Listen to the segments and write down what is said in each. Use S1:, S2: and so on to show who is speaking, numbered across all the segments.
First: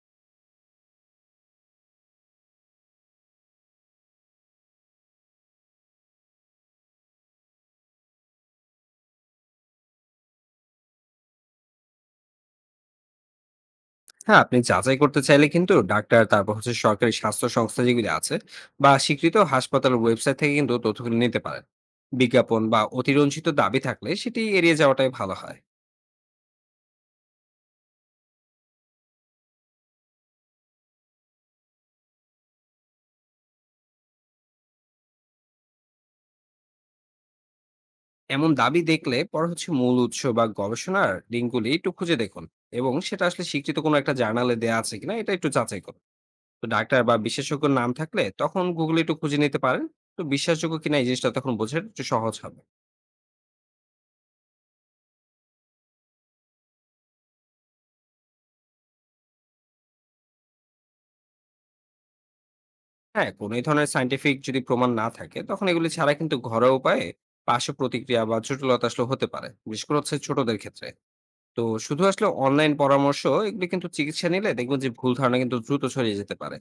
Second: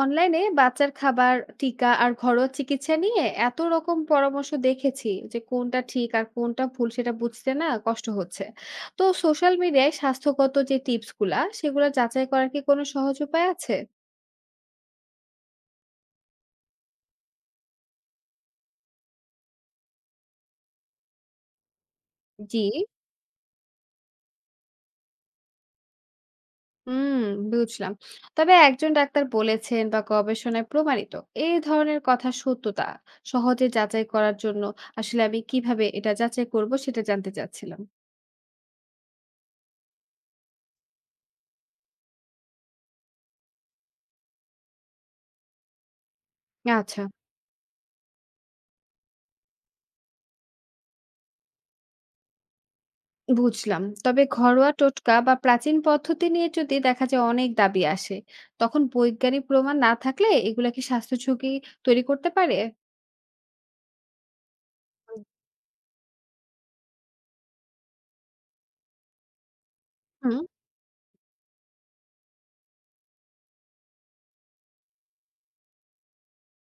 S1: অনলাইনে বাচ্চার খাবার, টিকা আর ঘরোয়া চিকিৎসা নিয়ে এত রকম পরামর্শ দেখেছি যে কোনটা ঠিক আর কোনটা ভুল সেটা বুঝতে না কষ্ট হচ্ছে। তো সোশ্যাল মিডিয়ায় স্বাস্থ্যগত যে টিপস গুলা সেগুলা যাচাই করার কি কোনো সহজ উপায় আছে?
S2: হ্যাঁ, আপনি যাচাই করতে চাইলে কিন্তু ডাক্তার, তারপর হচ্ছে সরকারি স্বাস্থ্য সংস্থা যেগুলি আছে বা স্বীকৃত হাসপাতালের ওয়েবসাইট থেকে কিন্তু তথ্যগুলো নিতে পারেন। বিজ্ঞাপন
S1: জি।
S2: বা অতিরঞ্জিত দাবি থাকলে সেটি এড়িয়ে যাওয়াটাই ভালো হয়।
S1: হুম, বুঝলাম। তবে একজন ডাক্তার বলেছেন বা গবেষণায় প্রমাণিত এই ধরনের কথা সত্যতা সহজে যাচাই করার জন্য আসলে আমি কিভাবে এটা যাচাই করব সেটা জানতে চাচ্ছিলাম।
S2: এমন দাবি দেখলে পরে হচ্ছে মূল উৎস বা গবেষণার লিঙ্কগুলি একটু খুঁজে দেখুন এবং সেটা আসলে স্বীকৃত কোনো একটা জার্নালে দেওয়া আছে কিনা এটা একটু যাচাই করুন। তো ডাক্তার
S1: আচ্ছা।
S2: বা বিশেষজ্ঞের নাম থাকলে তখন গুগলে একটু খুঁজে নিতে পারেন। তো বিশ্বাসযোগ্য কিনা এই জিনিসটা তখন বোঝার একটু সহজ হবে।
S1: বুঝলাম। তবে ঘরোয়া টোটকা বা প্রাচীন পদ্ধতি নিয়ে যদি দেখা যায় অনেক দাবি আসে, তখন বৈজ্ঞানিক প্রমাণ না থাকলে এগুলা কি স্বাস্থ্য ঝুঁকি তৈরি করতে পারে?
S2: হ্যাঁ, কোনো এই ধরনের সায়েন্টিফিক যদি প্রমাণ না থাকে, তখন এগুলি ছাড়া কিন্তু ঘরোয়া উপায়ে পার্শ্ব প্রতিক্রিয়া বা জটিলতা আসলে হতে পারে। বিশেষ করে হচ্ছে
S1: হুম,
S2: ছোটদের ক্ষেত্রে। তো শুধু আসলে অনলাইন পরামর্শ এগুলি কিন্তু চিকিৎসা নিলে দেখবেন যে ভুল ধারণা কিন্তু দ্রুত ছড়িয়ে যেতে পারে।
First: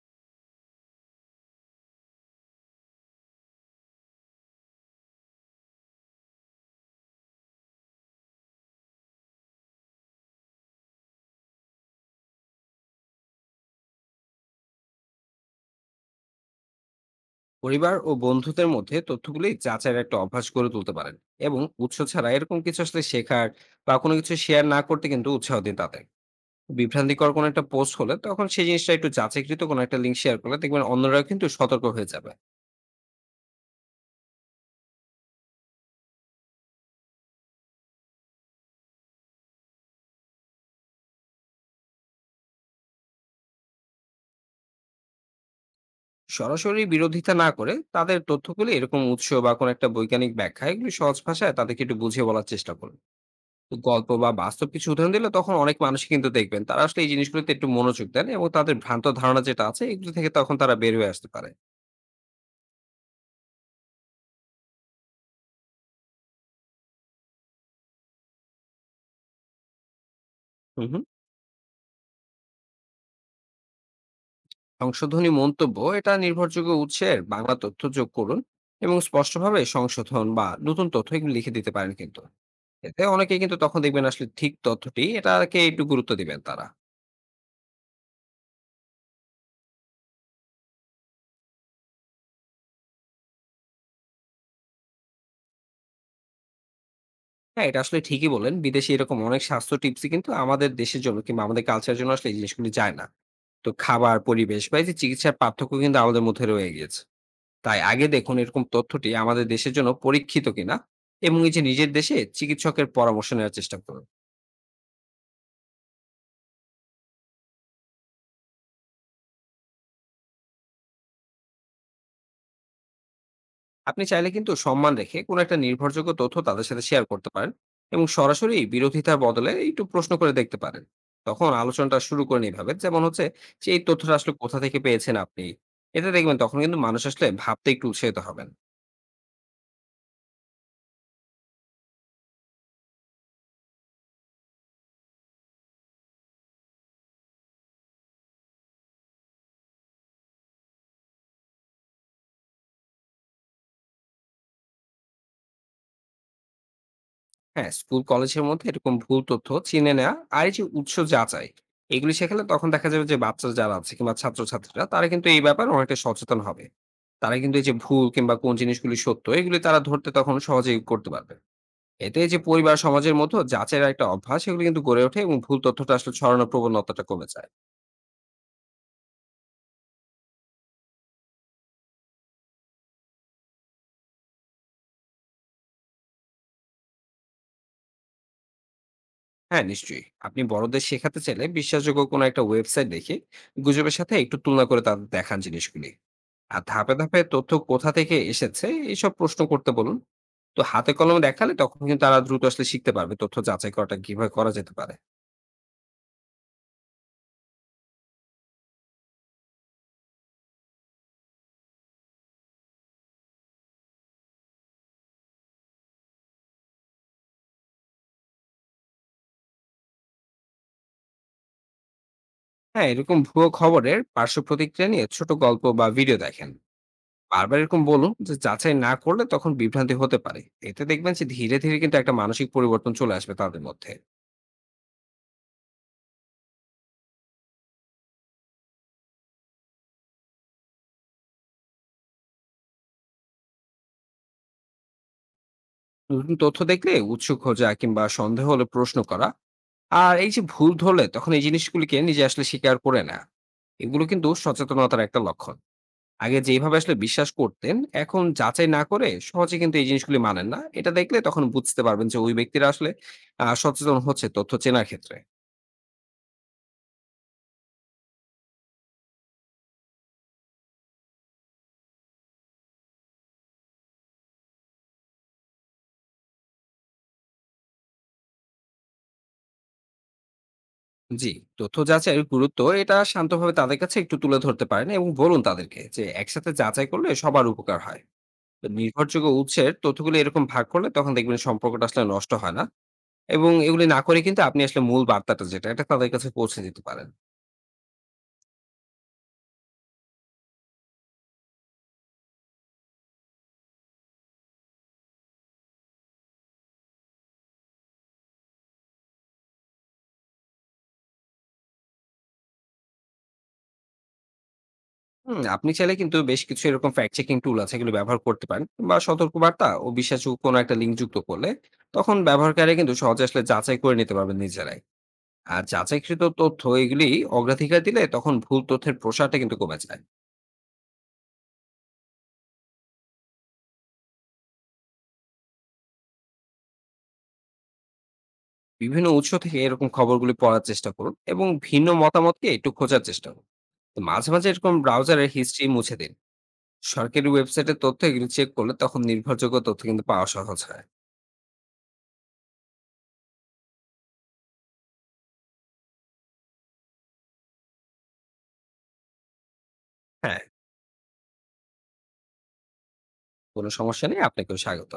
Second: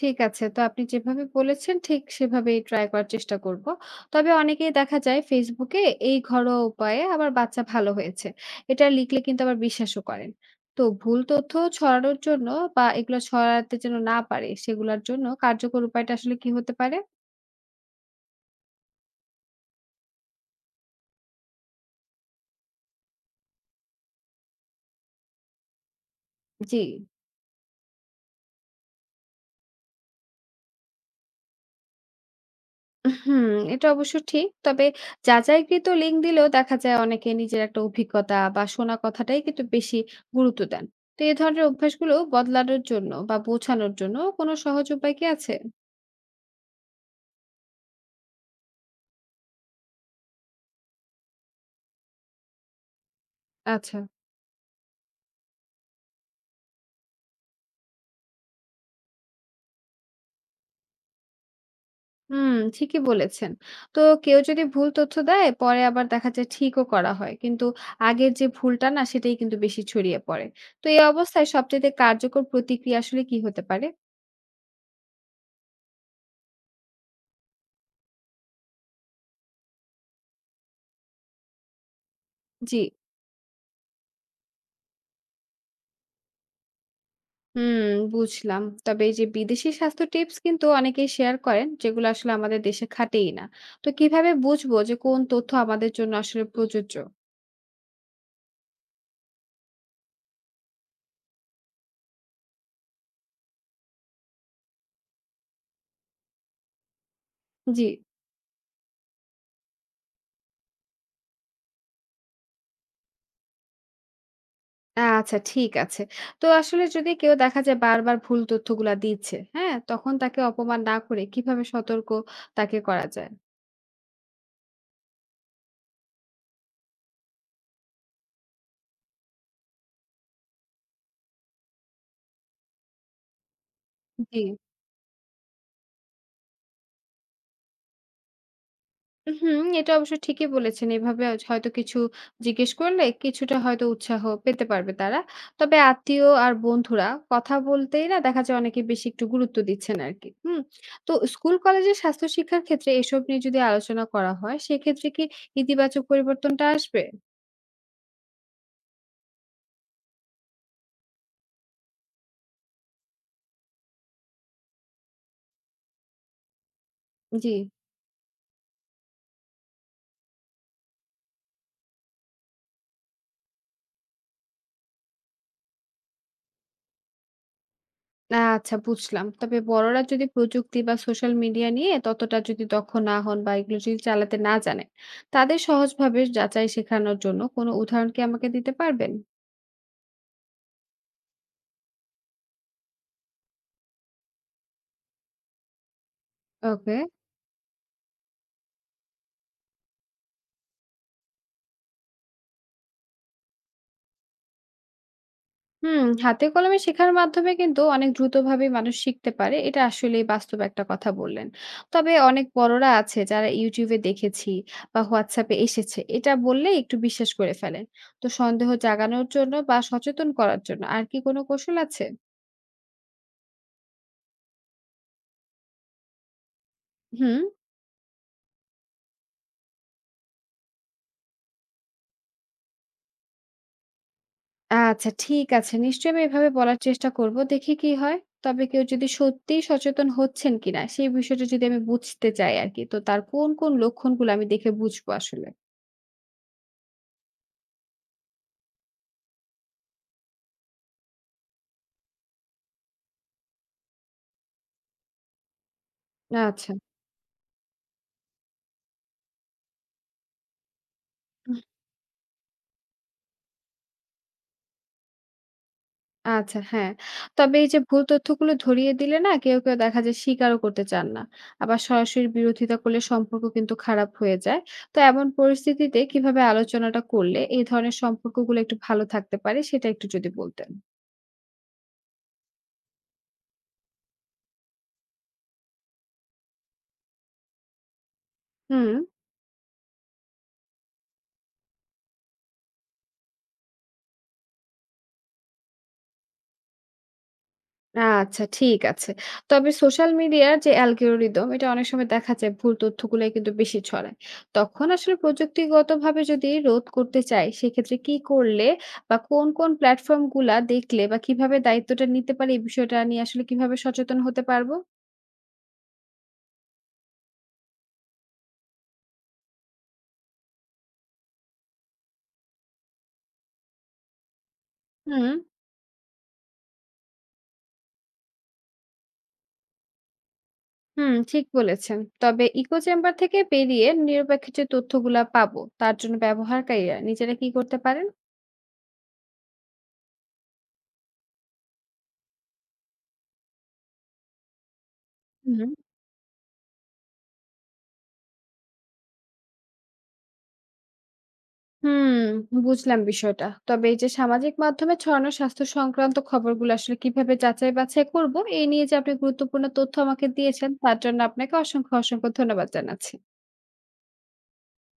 S1: ঠিক আছে। তো আপনি যেভাবে বলেছেন ঠিক সেভাবেই ট্রাই করার চেষ্টা করব। তবে অনেকেই দেখা যায় Facebook এ এই ঘরোয়া উপায়ে আবার বাচ্চা ভালো হয়েছে। এটা লিখলে কিন্তু আবার বিশ্বাসও করেন। তো ভুল তথ্য ছড়ানোর জন্য বা এগুলো ছড়াতে যেন না পারে সেগুলোর জন্য কার্যকর উপায়টা আসলে কি হতে পারে?
S2: পরিবার ও বন্ধুদের মধ্যে তথ্যগুলি যাচাইয়ের একটা অভ্যাস গড়ে তুলতে পারেন এবং উৎস ছাড়া এরকম কিছু আসলে শেখার বা কোনো কিছু শেয়ার না করতে কিন্তু উৎসাহ দিন তাদের।
S1: জি।
S2: বিভ্রান্তিকর কোনো একটা পোস্ট হলে তখন সেই জিনিসটা একটু যাচাইকৃত কোনো একটা লিঙ্ক শেয়ার করলে দেখবেন অন্যরাও কিন্তু সতর্ক হয়ে যাবে।
S1: হুম, এটা অবশ্য ঠিক। তবে যাচাইকৃত লিঙ্ক দিলেও দেখা যায় অনেকে নিজের একটা অভিজ্ঞতা বা শোনা কথাটাই কিন্তু বেশি গুরুত্ব দেন। তো এ ধরনের অভ্যাসগুলো বদলানোর জন্য বা বোঝানোর জন্য কোনো সহজ উপায় কি আছে?
S2: সরাসরি বিরোধিতা না করে তাদের তথ্যগুলি এরকম উৎস বা কোনো একটা বৈজ্ঞানিক ব্যাখ্যা এগুলি সহজ ভাষায় তাদেরকে একটু বুঝিয়ে বলার চেষ্টা করুন। তো
S1: আচ্ছা।
S2: গল্প বা বাস্তব কিছু উদাহরণ দিলে তখন অনেক মানুষ কিন্তু দেখবেন তারা আসলে এই জিনিসগুলিতে একটু মনোযোগ দেন এবং তাদের ভ্রান্ত ধারণা যেটা আছে এগুলো থেকে তখন তারা বের হয়ে আসতে পারে।
S1: হুম, ঠিকই বলেছেন। তো কেউ যদি ভুল তথ্য দেয় পরে আবার দেখা যায় ঠিকও করা হয়। কিন্তু আগের যে ভুলটা না সেটাই কিন্তু বেশি ছড়িয়ে পড়ে।
S2: হুম
S1: তো এই
S2: হুম
S1: অবস্থায় সবচেয়ে কার্যকর প্রতিক্রিয়া আসলে কি হতে পারে?
S2: সংশোধনী মন্তব্য এটা নির্ভরযোগ্য উৎসের বাংলা তথ্য যোগ করুন এবং স্পষ্টভাবে সংশোধন বা নতুন তথ্য এগুলো লিখে দিতে পারেন কিন্তু
S1: জি।
S2: এতে অনেকে কিন্তু তখন দেখবেন আসলে ঠিক তথ্যটি এটাকে একটু গুরুত্ব দিবেন তারা।
S1: হুম, বুঝলাম। তবে এই যে বিদেশি স্বাস্থ্য টিপস কিন্তু অনেকেই শেয়ার করেন, যেগুলো আসলে আমাদের দেশে খাটেই না। তো কিভাবে বুঝবো যে কোন তথ্য আমাদের জন্য আসলে প্রযোজ্য?
S2: হ্যাঁ, এটা আসলে ঠিকই বললেন। বিদেশে এরকম অনেক স্বাস্থ্য টিপসই কিন্তু আমাদের দেশের জন্য কিংবা আমাদের কালচারের জন্য আসলে এই জিনিসগুলি যায় না। তো খাবার, পরিবেশ বা এই যে চিকিৎসার পার্থক্য কিন্তু আমাদের মধ্যে রয়ে গিয়েছে। তাই
S1: জি।
S2: আগে দেখুন এরকম তথ্যটি আমাদের দেশের জন্য পরীক্ষিত কিনা এবং এই যে নিজের দেশে চিকিৎসকের পরামর্শ নেওয়ার চেষ্টা করুন।
S1: আচ্ছা ঠিক আছে। তো আসলে যদি কেউ দেখা যায় বারবার ভুল তথ্যগুলা দিচ্ছে, হ্যাঁ? তখন তাকে অপমান না করে কিভাবে সতর্ক তাকে করা যায়?
S2: আপনি চাইলে কিন্তু সম্মান রেখে কোনো একটা নির্ভরযোগ্য তথ্য তাদের সাথে শেয়ার করতে পারেন এবং সরাসরি বিরোধিতার বদলে একটু প্রশ্ন করে দেখতে পারেন। তখন আলোচনাটা শুরু করেন এইভাবে, যেমন হচ্ছে যে এই তথ্যটা আসলে
S1: জি।
S2: কোথা থেকে পেয়েছেন আপনি। এটা দেখবেন তখন কিন্তু মানুষ আসলে ভাবতে একটু উৎসাহিত হবেন।
S1: হুম, এটা অবশ্য ঠিকই বলেছেন। এভাবে আজ হয়তো কিছু জিজ্ঞেস করলে কিছুটা হয়তো উৎসাহ পেতে পারবে তারা। তবে আত্মীয় আর বন্ধুরা কথা বলতেই না দেখা যায় অনেকে বেশি একটু গুরুত্ব দিচ্ছেন আরকি। হুম? তো স্কুল কলেজের স্বাস্থ্য শিক্ষার ক্ষেত্রে এসব নিয়ে যদি আলোচনা করা হয় সেক্ষেত্রে কি ইতিবাচক পরিবর্তনটা আসবে?
S2: হ্যাঁ, স্কুল কলেজের মধ্যে এরকম ভুল তথ্য চিনে নেওয়া আর এই যে উৎস যাচাই এগুলি শেখালে তখন দেখা যাবে যে বাচ্চা যারা আছে কিংবা ছাত্রছাত্রীরা তারা কিন্তু এই ব্যাপারে অনেকটা সচেতন হবে। তারা
S1: জি।
S2: কিন্তু এই যে ভুল কিংবা কোন জিনিসগুলি সত্য এগুলি তারা ধরতে তখন সহজেই করতে পারবে। এতে এই যে পরিবার সমাজের মতো যাচের একটা অভ্যাস এগুলো কিন্তু গড়ে ওঠে এবং ভুল তথ্যটা আসলে ছড়ানোর প্রবণতাটা কমে যায়।
S1: আচ্ছা বুঝলাম। তবে বড়রা যদি প্রযুক্তি বা সোশ্যাল মিডিয়া নিয়ে ততটা যদি দক্ষ না হন বা এগুলো যদি চালাতে না জানেন, তাদের সহজভাবে যাচাই শেখানোর জন্য কোনো উদাহরণ কি আমাকে দিতে পারবেন?
S2: হ্যাঁ নিশ্চয়ই, আপনি বড়দের শেখাতে চাইলে বিশ্বাসযোগ্য কোনো একটা ওয়েবসাইট দেখে গুজবের সাথে একটু তুলনা করে তাদের দেখান জিনিসগুলি, আর ধাপে
S1: ওকে।
S2: ধাপে তথ্য কোথা থেকে এসেছে এইসব প্রশ্ন করতে বলুন। তো হাতে কলমে দেখালে তখন কিন্তু তারা দ্রুত আসলে শিখতে পারবে তথ্য যাচাই করাটা কিভাবে করা যেতে পারে।
S1: হুম, হাতে কলমে শেখার মাধ্যমে কিন্তু অনেক দ্রুতভাবেই মানুষ শিখতে পারে। এটা আসলেই বাস্তব একটা কথা বললেন। তবে অনেক বড়রা আছে যারা YouTube এ দেখেছি বা WhatsApp এ এসেছে এটা বললেই একটু বিশ্বাস করে ফেলেন। তো সন্দেহ জাগানোর জন্য বা সচেতন করার জন্য আর কি কোনো কৌশল আছে?
S2: হ্যাঁ, এরকম ভুয়ো খবরের পার্শ্ব প্রতিক্রিয়া নিয়ে ছোট গল্প বা ভিডিও দেখেন।
S1: হুম।
S2: বারবার এরকম বলুন যে যাচাই না করলে তখন বিভ্রান্তি হতে পারে। এতে দেখবেন যে ধীরে ধীরে কিন্তু একটা মানসিক পরিবর্তন চলে আসবে তাদের মধ্যে।
S1: আচ্ছা ঠিক আছে। নিশ্চয়ই আমি এভাবে বলার চেষ্টা করব। দেখি কি হয়। তবে কেউ যদি সত্যিই সচেতন হচ্ছেন কিনা সেই বিষয়টা যদি আমি বুঝতে চাই আরকি। তো তার কোন লক্ষণগুলো আমি দেখে বুঝবো আসলে?
S2: নতুন তথ্য দেখলে উৎসুক খোঁজা কিংবা সন্দেহ হলে প্রশ্ন করা আর এই যে ভুল ধরলে তখন এই জিনিসগুলিকে নিজে আসলে স্বীকার করে না, এগুলো কিন্তু সচেতনতার একটা লক্ষণ। আগে
S1: আচ্ছা।
S2: যেভাবে আসলে বিশ্বাস করতেন, এখন যাচাই না করে সহজে কিন্তু এই জিনিসগুলি মানেন না, এটা দেখলে তখন বুঝতে পারবেন যে ওই ব্যক্তিরা আসলে সচেতন হচ্ছে তথ্য চেনার ক্ষেত্রে।
S1: আচ্ছা, হ্যাঁ। তবে এই যে ভুল তথ্যগুলো ধরিয়ে দিলে না কেউ দেখা যায় স্বীকারও করতে চান না। আবার সরাসরি বিরোধিতা করলে সম্পর্ক কিন্তু খারাপ হয়ে যায়। তো এমন পরিস্থিতিতে কিভাবে আলোচনাটা করলে এই ধরনের সম্পর্কগুলো একটু ভালো থাকতে পারে সেটা একটু যদি বলতেন?
S2: জি, তথ্য যাচাইয়ের গুরুত্ব এটা শান্তভাবে তাদের কাছে একটু তুলে ধরতে পারেন এবং বলুন তাদেরকে যে একসাথে যাচাই করলে সবার উপকার হয়। তো
S1: হুম।
S2: নির্ভরযোগ্য উৎসের তথ্যগুলো এরকম ভাগ করলে তখন দেখবেন সম্পর্কটা আসলে নষ্ট হয় না এবং এগুলি না করে কিন্তু আপনি আসলে মূল বার্তাটা যেটা এটা তাদের কাছে পৌঁছে দিতে পারেন।
S1: আচ্ছা ঠিক আছে। তবে সোশ্যাল মিডিয়ার যে অ্যালগরিদম এটা অনেক সময় দেখা যায় ভুল তথ্যগুলাই কিন্তু বেশি ছড়ায়। তখন আসলে প্রযুক্তিগতভাবে যদি রোধ করতে চাই সেক্ষেত্রে কি করলে বা কোন প্ল্যাটফর্ম গুলা দেখলে বা কিভাবে দায়িত্বটা নিতে পারি এই বিষয়টা নিয়ে আসলে কিভাবে সচেতন হতে পারবো?
S2: হুম, আপনি চাইলে কিন্তু বেশ কিছু এরকম ফ্যাক্ট চেকিং টুল আছে এগুলো ব্যবহার করতে পারেন বা সতর্কবার্তা ও বিশ্বাসযোগ্য কোনো একটা লিঙ্ক যুক্ত করলে তখন ব্যবহারকারী কিন্তু সহজে আসলে যাচাই করে নিতে পারবেন নিজেরাই।
S1: হুম,
S2: আর যাচাইকৃত তথ্য এগুলি অগ্রাধিকার দিলে তখন ভুল তথ্যের প্রসারটা কিন্তু কমে যায়।
S1: হুম, ঠিক বলেছেন। তবে ইকো চেম্বার থেকে বেরিয়ে নিরপেক্ষ যে তথ্যগুলা পাবো তার জন্য ব্যবহারকারীরা নিজেরা কি করতে পারেন?
S2: বিভিন্ন উৎস থেকে এরকম খবরগুলি পড়ার চেষ্টা করুন এবং ভিন্ন মতামতকে একটু খোঁজার চেষ্টা করুন। তো মাঝে মাঝে এরকম ব্রাউজারের
S1: হুম।
S2: হিস্ট্রি মুছে দিন। সরকারি ওয়েবসাইটের তথ্য এগুলি চেক করলে তখন নির্ভরযোগ্য তথ্য কিন্তু পাওয়া সহজ হয়।
S1: হুম, বুঝলাম বিষয়টা। তবে এই যে সামাজিক মাধ্যমে ছড়ানো স্বাস্থ্য সংক্রান্ত খবরগুলো আসলে কিভাবে যাচাই বাছাই করব, এই নিয়ে যে আপনি গুরুত্বপূর্ণ তথ্য আমাকে
S2: হ্যাঁ,
S1: দিয়েছেন, তার জন্য আপনাকে অসংখ্য ধন্যবাদ জানাচ্ছি।
S2: কোনো সমস্যা নেই, আপনাকেও স্বাগত।